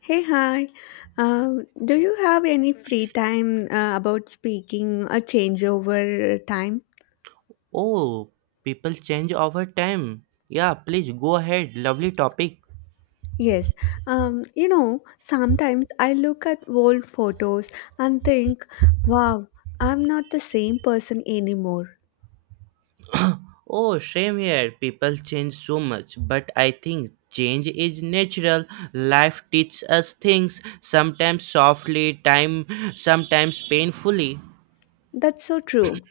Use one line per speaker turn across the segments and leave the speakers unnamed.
Hey, hi. Do you have any free time about speaking a changeover time?
Oh, people change over time. Yeah, please go ahead. Lovely topic.
Yes. You know, sometimes I look at old photos and think, wow, I'm not the same person anymore.
Oh, same here. People change so much, but I think change is natural. Life teaches us things, sometimes softly, time sometimes painfully.
That's so true.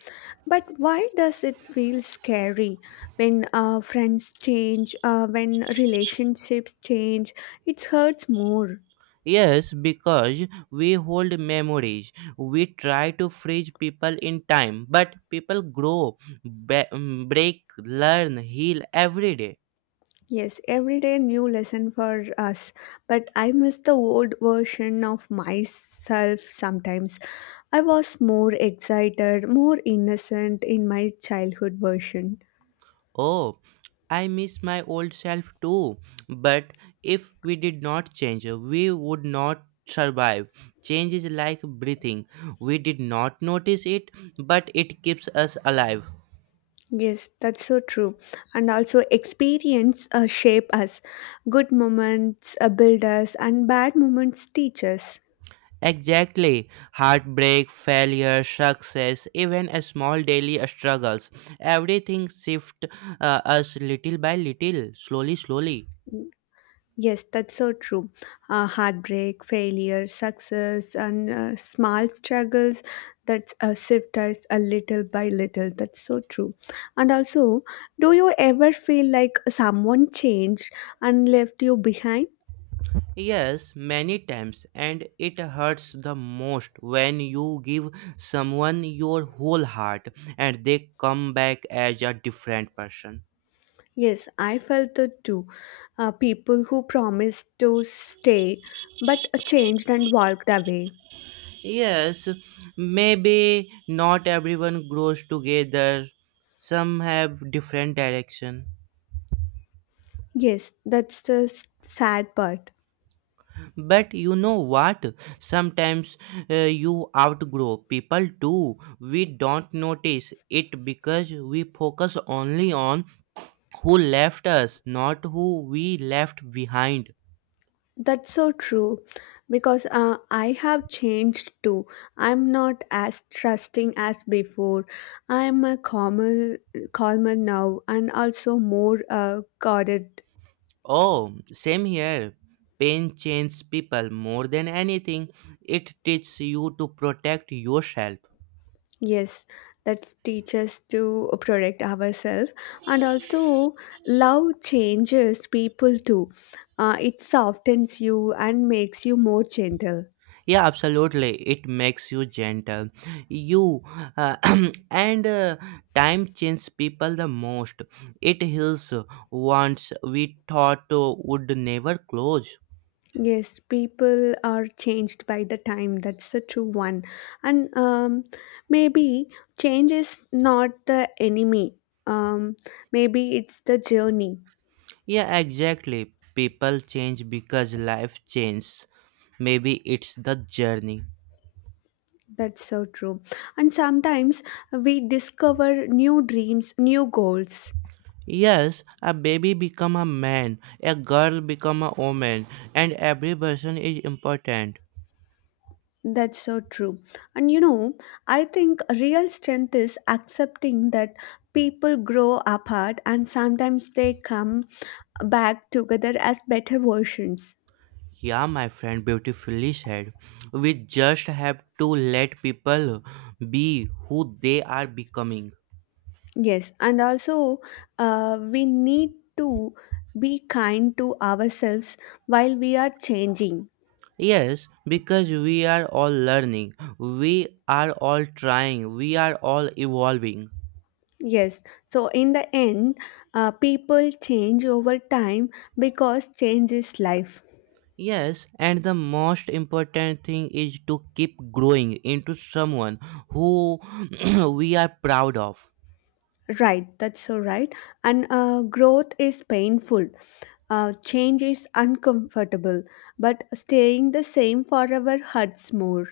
But why does it feel scary when friends change, when relationships change? It hurts more.
Yes, because we hold memories. We try to freeze people in time, but people grow, break, learn, heal every day.
Yes, every day new lesson for us. But I miss the old version of myself sometimes. I was more excited, more innocent in my childhood version.
Oh, I miss my old self too. But if we did not change, we would not survive. Change is like breathing. We did not notice it, but it keeps us alive.
Yes, that's so true. And also, experience shape us. Good moments build us, and bad moments teach us.
Exactly. Heartbreak, failure, success, even a small daily struggles. Everything shift us little by little, slowly, slowly.
Yes, that's so true. Heartbreak, failure, success, and small struggles that shift us a little by little. That's so true. And also, do you ever feel like someone changed and left you behind?
Yes, many times, and it hurts the most when you give someone your whole heart and they come back as a different person.
Yes, I felt it too. People who promised to stay but changed and walked away.
Yes, maybe not everyone grows together, some have different direction.
Yes, that's the sad part.
But you know what? Sometimes you outgrow people too. We don't notice it because we focus only on who left us, not who we left behind.
That's so true because I have changed too. I'm not as trusting as before. I'm a calmer now and also more guarded.
Oh, same here. Pain changes people more than anything. It teaches you to protect yourself.
Yes, that teaches to protect ourselves, and also love changes people too. It softens you and makes you more gentle.
Yeah, absolutely. It makes you gentle. You uh, and Time changes people the most. It heals wounds we thought would never close.
Yes, people are changed by the time. That's the true one. And maybe change is not the enemy. Um, Maybe it's the journey.
Yeah, exactly. People change because life changes. Maybe it's the journey.
That's so true. And sometimes we discover new dreams, new goals.
Yes, a baby become a man, a girl become a woman, and every person is important.
That's so true. And you know, I think real strength is accepting that people grow apart and sometimes they come back together as better versions.
Yeah, my friend beautifully said. We just have to let people be who they are becoming.
Yes, and also we need to be kind to ourselves while we are changing.
Yes, because we are all learning, we are all trying, we are all evolving.
Yes, so in the end, people change over time because change is life.
Yes, and the most important thing is to keep growing into someone who we are proud of.
Right, that's so right. And growth is painful, change is uncomfortable, but staying the same forever hurts more.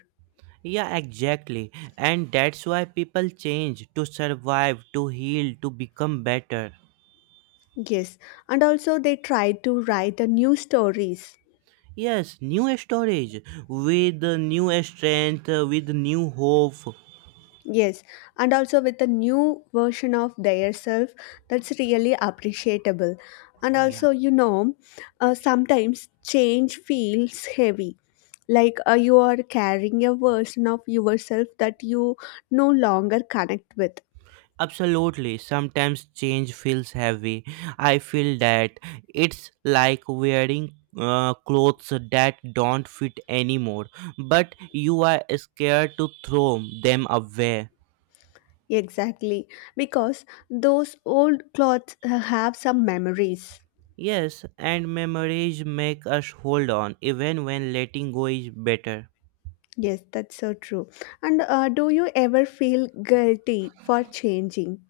Yeah, exactly. And that's why people change to survive, to heal, to become better.
Yes, and also they try to write a new stories.
Yes, new storage with new strength, with new hope.
Yes, and also with a new version of their self, that's really appreciable. And
Yeah,
also, you know, sometimes change feels heavy, like you are carrying a version of yourself that you no longer connect with.
absolutely. Sometimes change feels heavy. I feel that it's like wearing clothes that don't fit anymore, but you are scared to throw them away.
Exactly, because those old clothes have some memories.
Yes, and memories make us hold on even when letting go is better.
Yes, that's so true. And do you ever feel guilty for changing?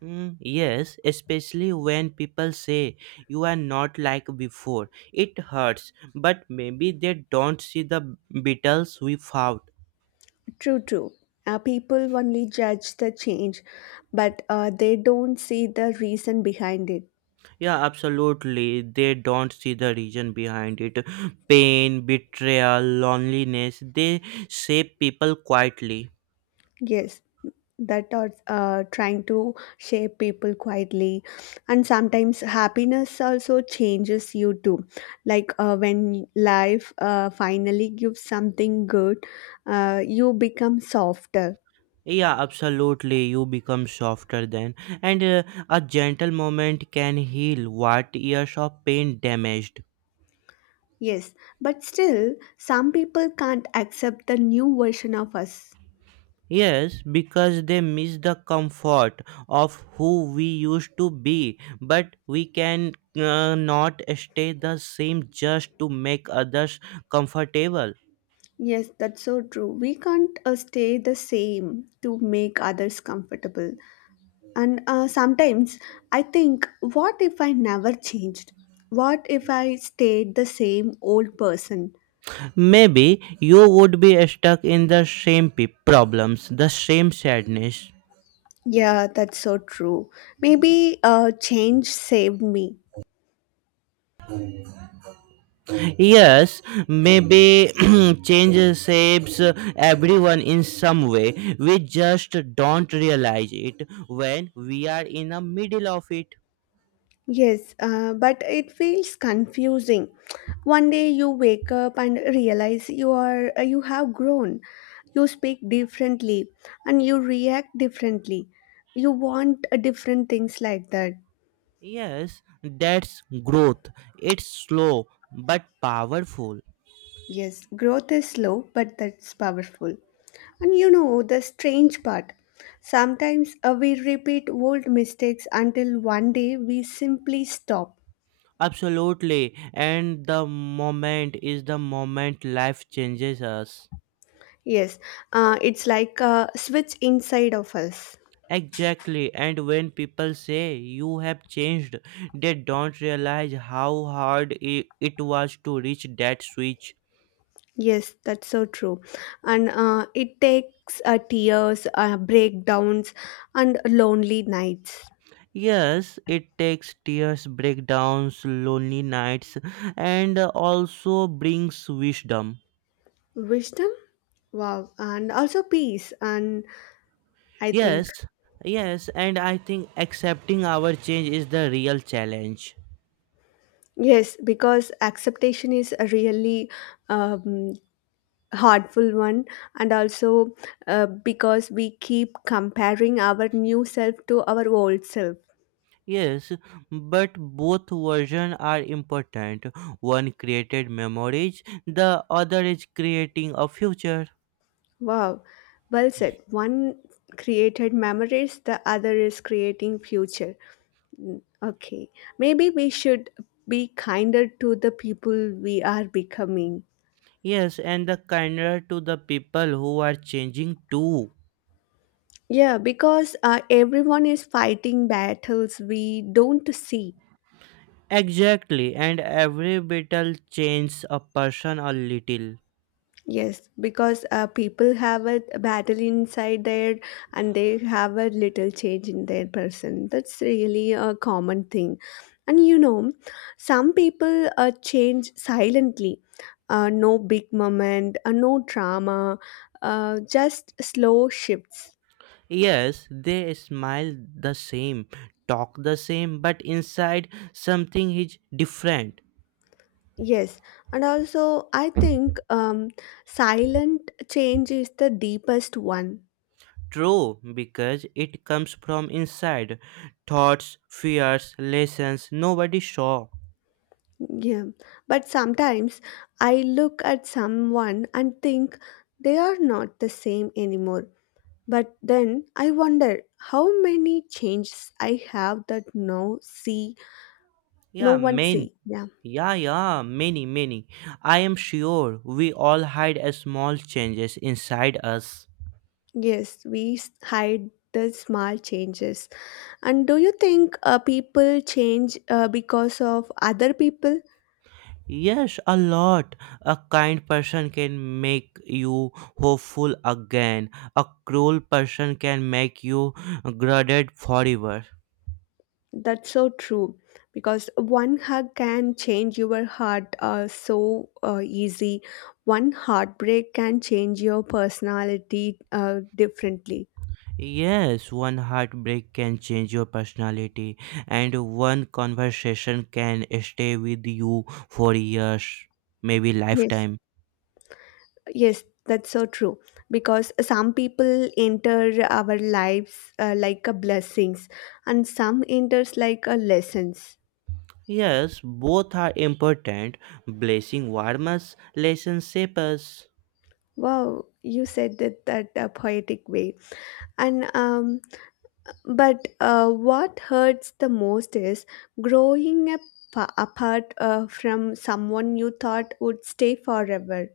Yes, especially when people say you are not like before. It hurts, but maybe they don't see the battles we fought.
True, true. People only judge the change, but they don't see the reason behind it.
Yeah, absolutely. They don't see the reason behind it. Pain, betrayal, loneliness, they shape people quietly.
Yes, that are trying to shape people quietly. And sometimes happiness also changes you too. Like when life finally gives something good, you become softer.
Yeah, absolutely. You become softer then, and a gentle moment can heal what years of pain damaged.
Yes, but still, some people can't accept the new version of us.
Yes, because they miss the comfort of who we used to be, but we can not stay the same just to make others comfortable.
Yes, that's so true. We can't stay the same to make others comfortable. And sometimes I think, what if I never changed? What if I stayed the same old person?
Maybe you would be stuck in the same problems, the same sadness.
Yeah, that's so true. Maybe change saved me.
Yes, maybe change shapes everyone in some way. We just don't realize it when we are in the middle of it.
Yes, but it feels confusing. One day you wake up and realize you have grown. You speak differently and you react differently. You want different things like that.
Yes, that's growth. It's slow but powerful.
Yes, growth is slow, but that's powerful. And you know the strange part. Sometimes we repeat old mistakes until one day we simply stop.
Absolutely. And the moment is the moment life changes us.
Yes, it's like a switch inside of us.
Exactly. And when people say you have changed, they don't realize how hard it was to reach that switch.
Yes, that's so true. And it takes tears, breakdowns, and lonely nights.
Yes, it takes tears, breakdowns, lonely nights, and also brings wisdom.
Wisdom? Wow. And also peace. And I
Yes,
think,
yes, and I think accepting our change is the real challenge.
yes, because acceptation is a really um, hurtful one. And also because we keep comparing our new self to our old self.
Yes, but both versions are important. One created memories, the other is creating a future.
Wow. Well said. One created memories, the other is creating future. Mm, okay, maybe we should be kinder to the people we are becoming.
Yes, and the kinder to the people who are changing too.
Yeah, because everyone is fighting battles we don't see.
Exactly, and every little changes a person a little.
Yes, because people have a battle inside there and they have a little change in their person. That's really a common thing. And you know, some people change silently. No big moment, no drama, just slow shifts.
Yes, they smile the same, talk the same, but inside something is different.
Yes, and also I think silent change is the deepest one.
True, because it comes from inside. Thoughts, fears, lessons nobody saw.
Yeah, but sometimes I look at someone and think they are not the same anymore. But then I wonder how many changes I have that no see, no
Yeah,
one
many.
see. Yeah,
Yeah, yeah, many, many. I am sure we all hide a small changes inside us.
yes, we hide the small changes. And do you think people change because of other people?
Yes, a lot. A kind person can make you hopeful again. A cruel person can make you guarded forever.
That's so true because one hug can change your heart so easy. One heartbreak can change your personality differently.
Yes, one heartbreak can change your personality, and one conversation can stay with you for years, maybe
Yes,
lifetime.
yes, that's so true because some people enter our lives like a blessings, and some enters like a lessons.
Yes, both are important. Blessing warms, lesson shape.
Wow, you said that a poetic way. And but what hurts the most is growing up apart from someone you thought would stay forever.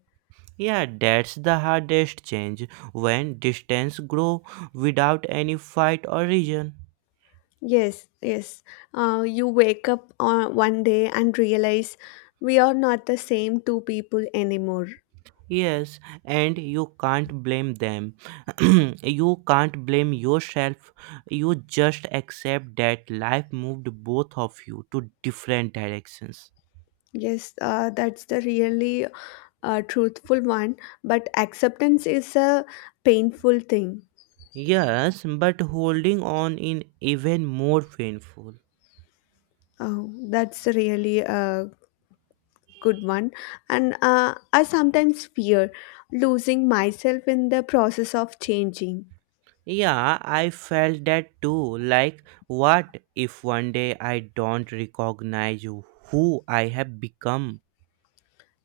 Yeah, that's the hardest change when distance grow without any fight or reason.
Yes, yes. You wake up on one day and realize we are not the same two people anymore.
Yes, and you can't blame them. You can't blame yourself. You just accept that life moved both of you to different directions.
Yes, that's the really truthful one. But acceptance is a painful thing.
Yes, but holding on in even more painful.
Oh, that's really good one, and I sometimes fear losing myself in the process of changing.
Yeah, I felt that too. Like, what if one day I don't recognize who I have become?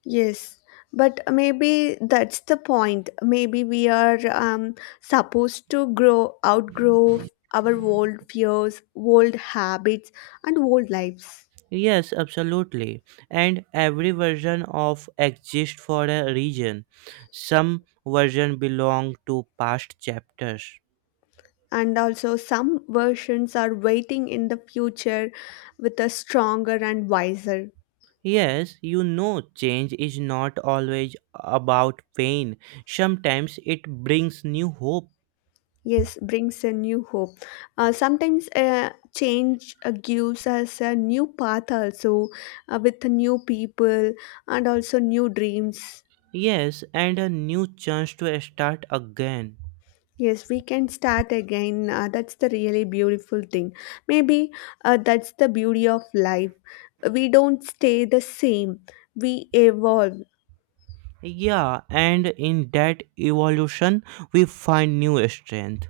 Yes, but maybe that's the point. Maybe we are supposed to grow outgrow our old fears, old habits, and old lives.
Yes, absolutely. And every version of exists for a reason. Some version belong to past chapters.
And also some versions are waiting in the future with a stronger and wiser.
Yes, you know, change is not always about pain. Sometimes it brings new hope.
Yes, brings a new hope. Sometimes change gives us a new path, also with new people and also new dreams.
Yes, and a new chance to start again.
Yes, we can start again. That's the really beautiful thing. Maybe that's the beauty of life. We don't stay the same, we evolve.
Yeah, and in that evolution, we find new strength.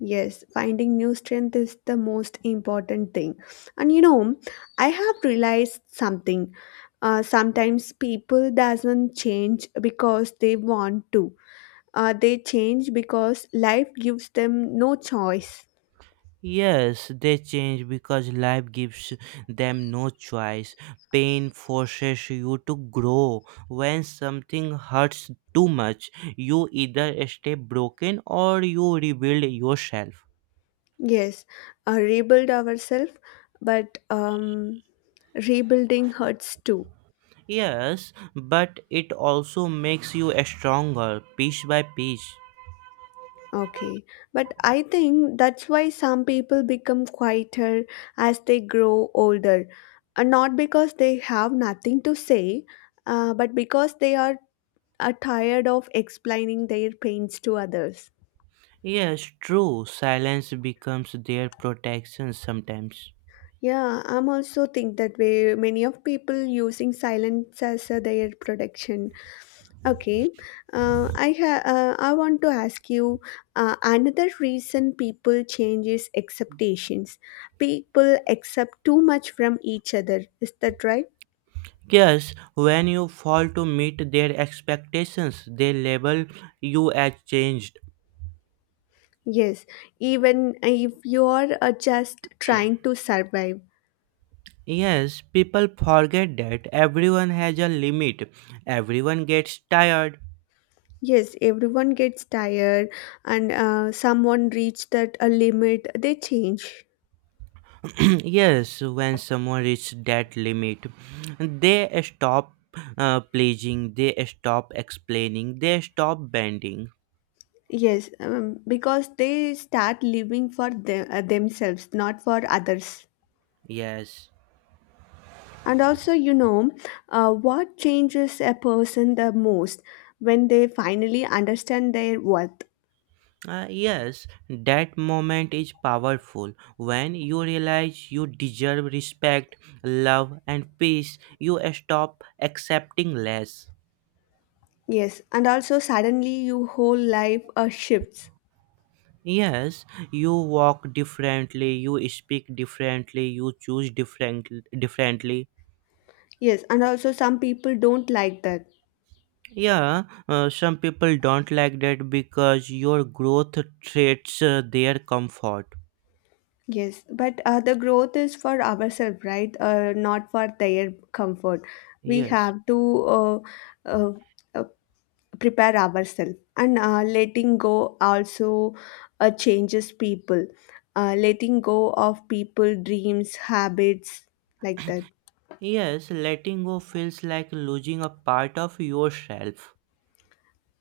Yes, finding new strength is the most important thing. And you know, I have realized something. Sometimes people doesn't change because they want to. They change because life gives them no choice.
Yes, they change because life gives them no choice. Pain forces you to grow. When something hurts too much, you either stay broken or you rebuild yourself.
Yes, rebuild ourselves, but rebuilding hurts too.
Yes, but it also makes you stronger, piece by piece.
Okay, but I think that's why some people become quieter as they grow older, and not because they have nothing to say, but because they are tired of explaining their pains to others.
Yes, true. Silence becomes their protection sometimes.
Yeah, I'm also think that way. Many of people using silence as their protection. Okay, I I want to ask you another reason people change is expectations. People accept too much from each other. Is that right?
Yes, when you fall to meet their expectations, they label you as changed.
Yes, even if you are just trying to survive.
Yes, people forget that everyone has a limit. Everyone gets tired.
Yes, everyone gets tired, and someone reach that a limit. They change.
Yes, when someone reaches that limit, they stop pleasing, they stop explaining, they stop bending.
Yes, because they start living for themselves, not for others.
Yes.
And also, you know, what changes a person the most when they finally understand their worth?
Yes, that moment is powerful. When you realize you deserve respect, love, and peace, you stop accepting less.
Yes, and also suddenly your whole life shifts.
Yes, you walk differently, you speak differently, you choose different differently.
Yes, and also some people don't like that.
Yeah, some people don't like that because your growth threats their comfort.
Yes, but the growth is for ourselves, right? Not for their comfort. We
Yes.
have to uh, uh, prepare ourselves, and letting go also changes people. Letting go of people dreams habits like that.
Yes, letting go feels like losing a part of yourself.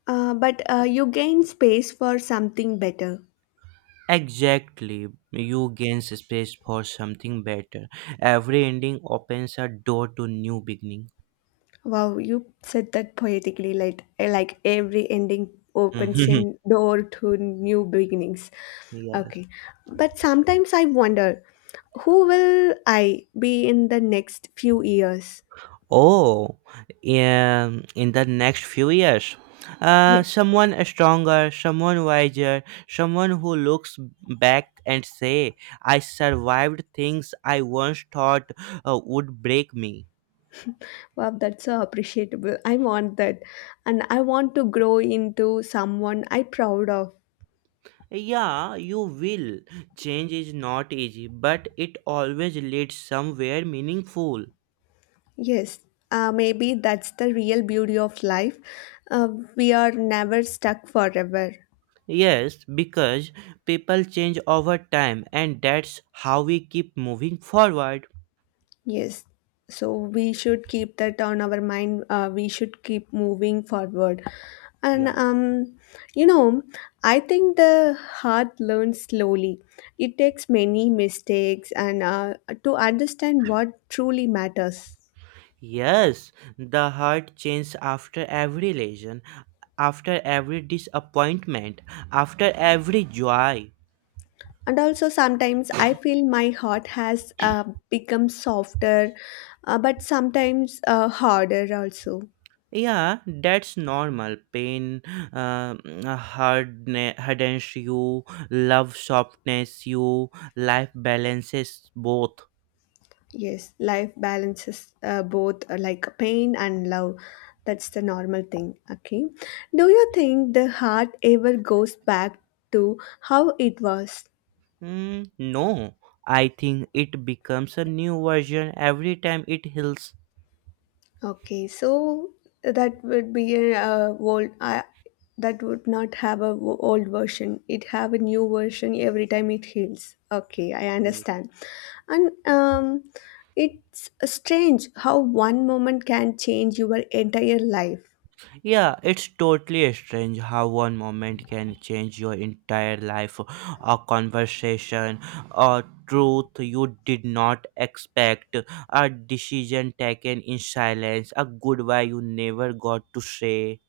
But you gain space for something better.
Exactly. You gain space for something better. Every ending opens a door to new beginning.
Wow, you said that poetically, like like every ending opens a
Mhm.
door to new beginnings.
Yes.
Okay, but sometimes I wonder who will I be in the next few years.
Oh, in the next few years, someone stronger, someone wiser, someone who looks back and say, "I survived things I once thought would break me."
Wow, that's so appreciable. I want that. And I want to grow into someone I proud of.
Yeah, you will. Change is not easy, but it always leads somewhere meaningful.
Yes, maybe that's the real beauty of life. Uh, we are never stuck forever.
Yes, because people change over time and that's how we keep moving forward.
Yes. So we should keep that on our mind. We should keep moving forward. And,
Yeah.
you know, I think the heart learns slowly. It takes many mistakes and to understand what truly matters.
Yes, the heart changes after every lesion, after every disappointment, after every joy.
And also sometimes I feel my heart has become softer but sometimes harder also.
Yeah, that's normal. Pain hardens you, love softens you, life balances both.
Yes, life balances both, like pain and love. That's the normal thing. Okay, do you think the heart ever goes back to how it was?
No, I think it becomes a new version every time it heals.
Okay, so that would be a old. I That would not have a old version. It have a new version every time it heals. Okay, I
Yes.
understand, and it's strange how one moment can change your entire life.
Yeah, it's totally strange how one moment can change your entire life, a conversation, a truth you did not expect, a decision taken in silence, a goodbye you never got to say.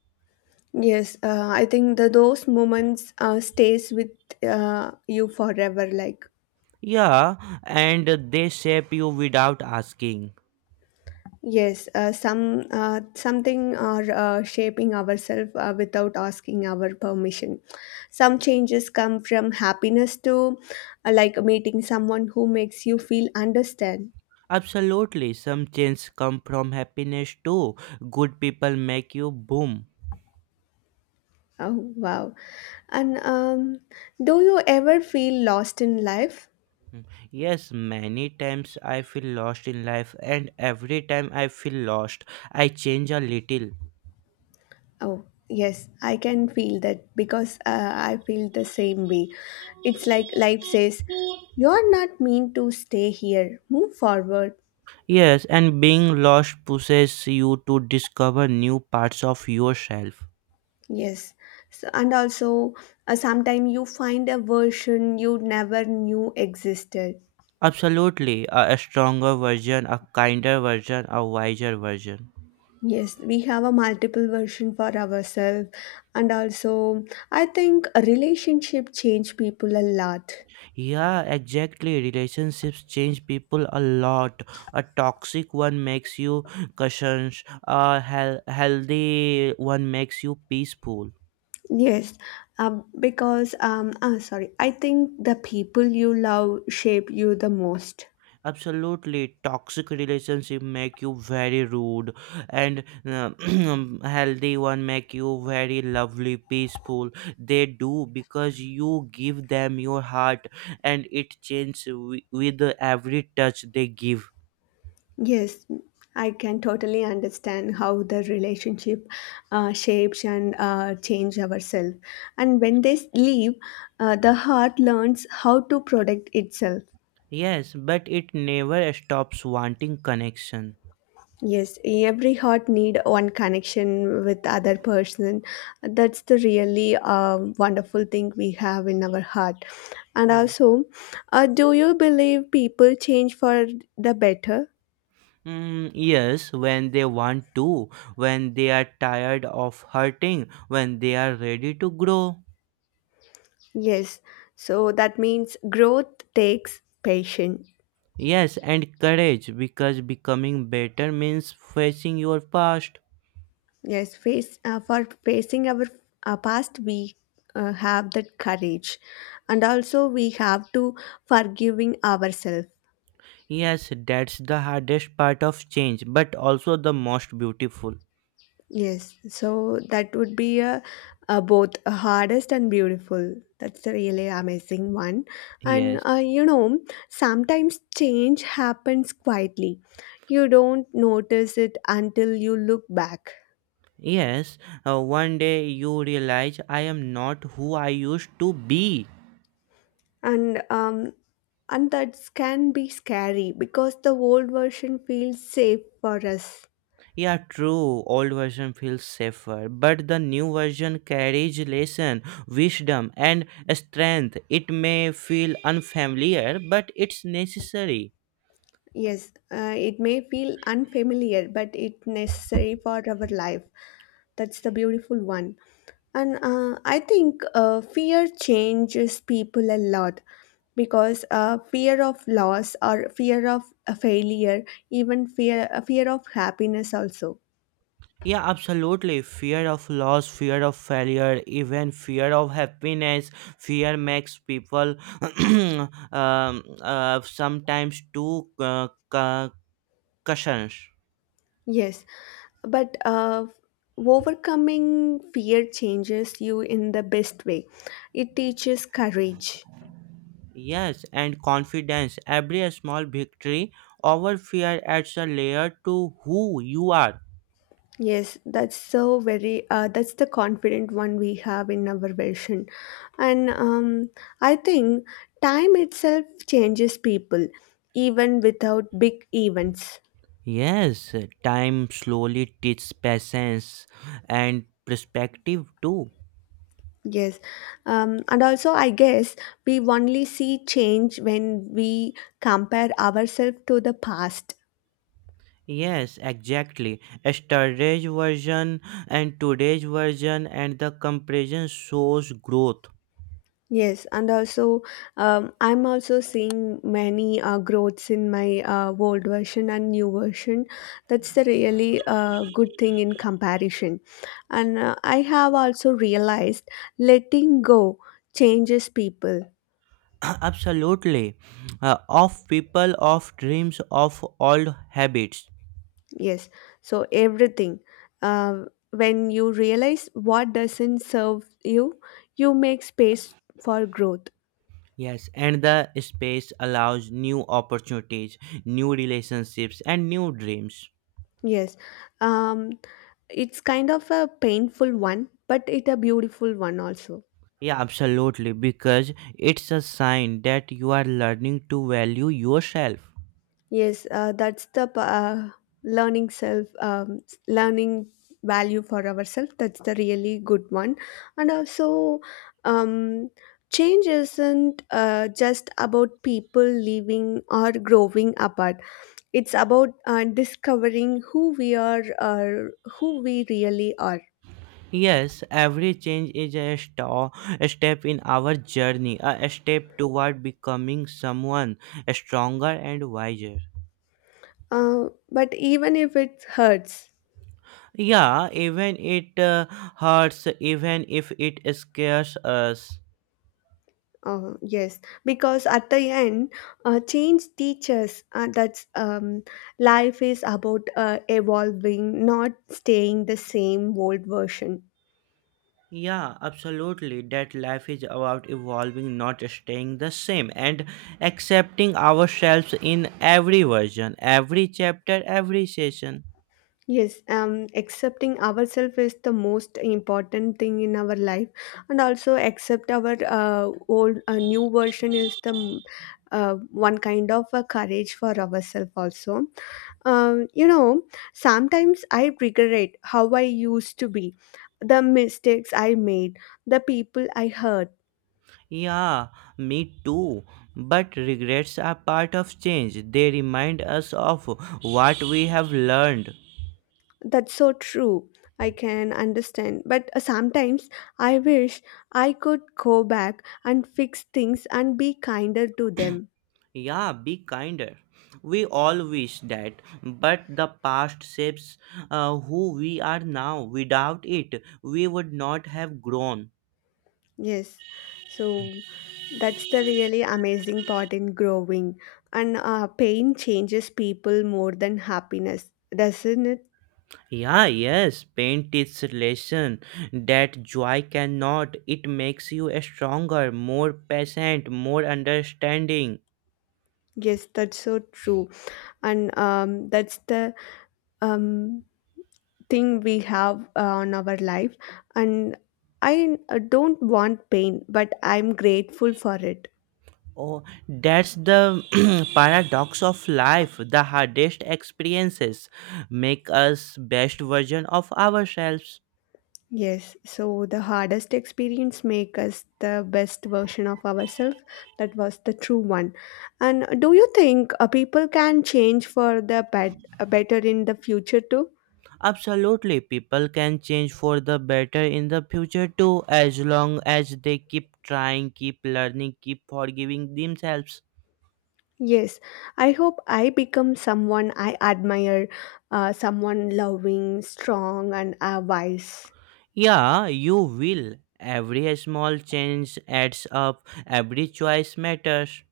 Yes, I think the those moments stays with you forever. Like.
Yeah, and they shape you without asking.
Yes, some something are shaping ourselves without asking our permission. Some changes come from happiness to, like meeting someone who makes you feel understand.
Absolutely, some change come from happiness too. Good people make you boom.
Oh wow! And do you ever feel lost in life?
Yes, many times I feel lost in life, and every time I feel lost, I change a little.
Oh yes, I can feel that because I feel the same way. It's like life says, "You're not meant to stay here. Move forward."
Yes, and being lost pushes you to discover new parts of yourself.
Yes, so, and also sometimes you find a version you never knew existed.
Absolutely, a stronger version, a kinder version, a wiser version.
Yes, we have a multiple version for ourselves, and also I think a relationship change people a lot.
Yeah, exactly. Relationships change people a lot. A toxic one makes you cautious. A healthy one makes you peaceful.
Yes, because sorry, I think the people you love shape you the most.
Absolutely, toxic relationship make you very rude, and uh, healthy one make you very lovely, peaceful. They do because you give them your heart, and it changes with every touch they give.
Yes, I can totally understand how the relationship shapes and change ourselves. And when they leave, the heart learns how to protect itself.
Yes, but it never stops wanting connection.
Yes, every heart need one connection with other person. That's the really wonderful thing we have in our heart. And
Yes.
also, do you believe people change for the better?
Yes, when they want to, when they are tired of hurting, when they are ready to grow.
Yes. So that means growth takes patience.
Yes, and courage, because becoming better means facing your past.
Yes, face for facing our past, we have that courage, and also we have to forgiving ourselves.
Yes, that's the hardest part of change, but also the most beautiful.
Yes, so that would be a both hardest and beautiful. That's a really amazing one, and
Yes.
sometimes change happens quietly. You don't notice it until you look back.
Yes, one day you realize I am not who I used to be.
And um, and that can be scary because the old version feels safe for us.
Yeah, true. Old version feels safer, but the new version carries lesson, wisdom, and strength. It may feel unfamiliar, but it's necessary.
Yes, it may feel unfamiliar but it's necessary for our life. That's the beautiful one. And I think fear changes people a lot, because fear of loss or fear of failure, even fear of happiness also.
Yeah, absolutely. Fear of loss, fear of failure, even fear of happiness. Fear makes people sometimes too cautious.
Yes, but overcoming fear changes you in the best way. It teaches courage.
Yes, and confidence. Every small victory over fear adds a layer to who you are.
Yes, that's so very that's the confident one we have in our version. And I think time itself changes people even without big events.
Yes, time slowly teaches patience and perspective too.
Yes, and also I guess we only see change when we compare ourselves to the past.
Yes, exactly. Yesterday's version and today's version and the comparison shows growth.
Yes, and also, I'm also seeing many growths in my old version and new version. That's the really good thing in comparison. And I have also realized letting go changes people.
Absolutely. Of people, of dreams, of old habits.
Yes, so everything. Uh, when you realize what doesn't serve you, you make space for growth.
Yes, and the space allows new opportunities, new relationships, and new dreams.
Yes, um, it's kind of a painful one, but it's a beautiful one also.
Yeah, absolutely, because it's a sign that you are learning to value yourself.
Yes, that's the learning self, learning value for ourselves. That's the really good one. And also, um, change isn't just about people leaving or growing apart. It's about discovering who we are, or who we really are.
Yes, every change is a step in our journey, a step toward becoming someone stronger and wiser.
But even if it hurts.
Yeah, even it hurts, even if it scares us.
Yes, because at the end, change teaches that life is about evolving, not staying the same old version.
Yeah, absolutely. That life is about evolving, not staying the same, and accepting ourselves in every version, every chapter, every session.
Yes, accepting ourselves is the most important thing in our life, and also accept our old new version is the one kind of a courage for ourselves also. You know, sometimes I regret how I used to be, the mistakes I made, the people I hurt.
Yeah, me too. But regrets are part of change, they remind us of what we have learned.
That's so true. I can understand. But sometimes I wish I could go back and fix things and be kinder to them.
Yeah, be kinder. We all wish that, but the past shapes who we are now. Without it, we would not have grown.
Yes. So that's the really amazing part in growing. And pain changes people more than happiness, doesn't it?
Yeah, yes, pain teaches lesson that joy cannot. It makes you a stronger, more patient, more understanding.
Yes, that's so true. And that's the um, thing we have on our life. And I don't want pain but I'm grateful for it.
Oh, that's the paradox of life. The hardest experiences make us best version of ourselves.
Yes, so the hardest experience make us the best version of ourselves. That was the true one. And do you think people can change for the better in the future too?
Absolutely, people can change for the better in the future too, as long as they keep trying, keep learning, keep forgiving themselves.
Yes, I hope I become someone I admire, someone loving, strong, and wise.
Yeah, you will. Every small change adds up, every choice matters.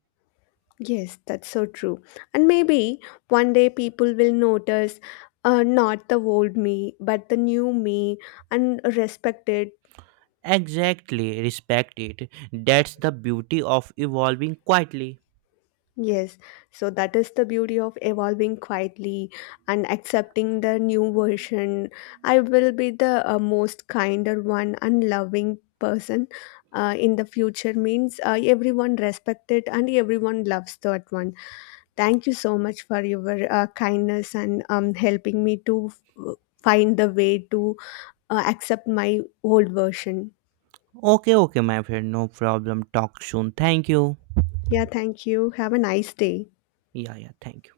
Yes, that's so true. And maybe one day people will notice not the old me, but the new me, and respect it.
Exactly, respect it. That's the beauty of evolving quietly.
Yes, so that is the beauty of evolving quietly and accepting the new version. I will be the most kinder one and loving person in the future, means everyone respect it and everyone loves that one. Thank you so much for your kindness and helping me to find the way to accept my old version.
Okay, okay, my friend, no problem. Talk soon. Thank you.
Yeah, thank you. Have a nice day.
Yeah, yeah, thank you.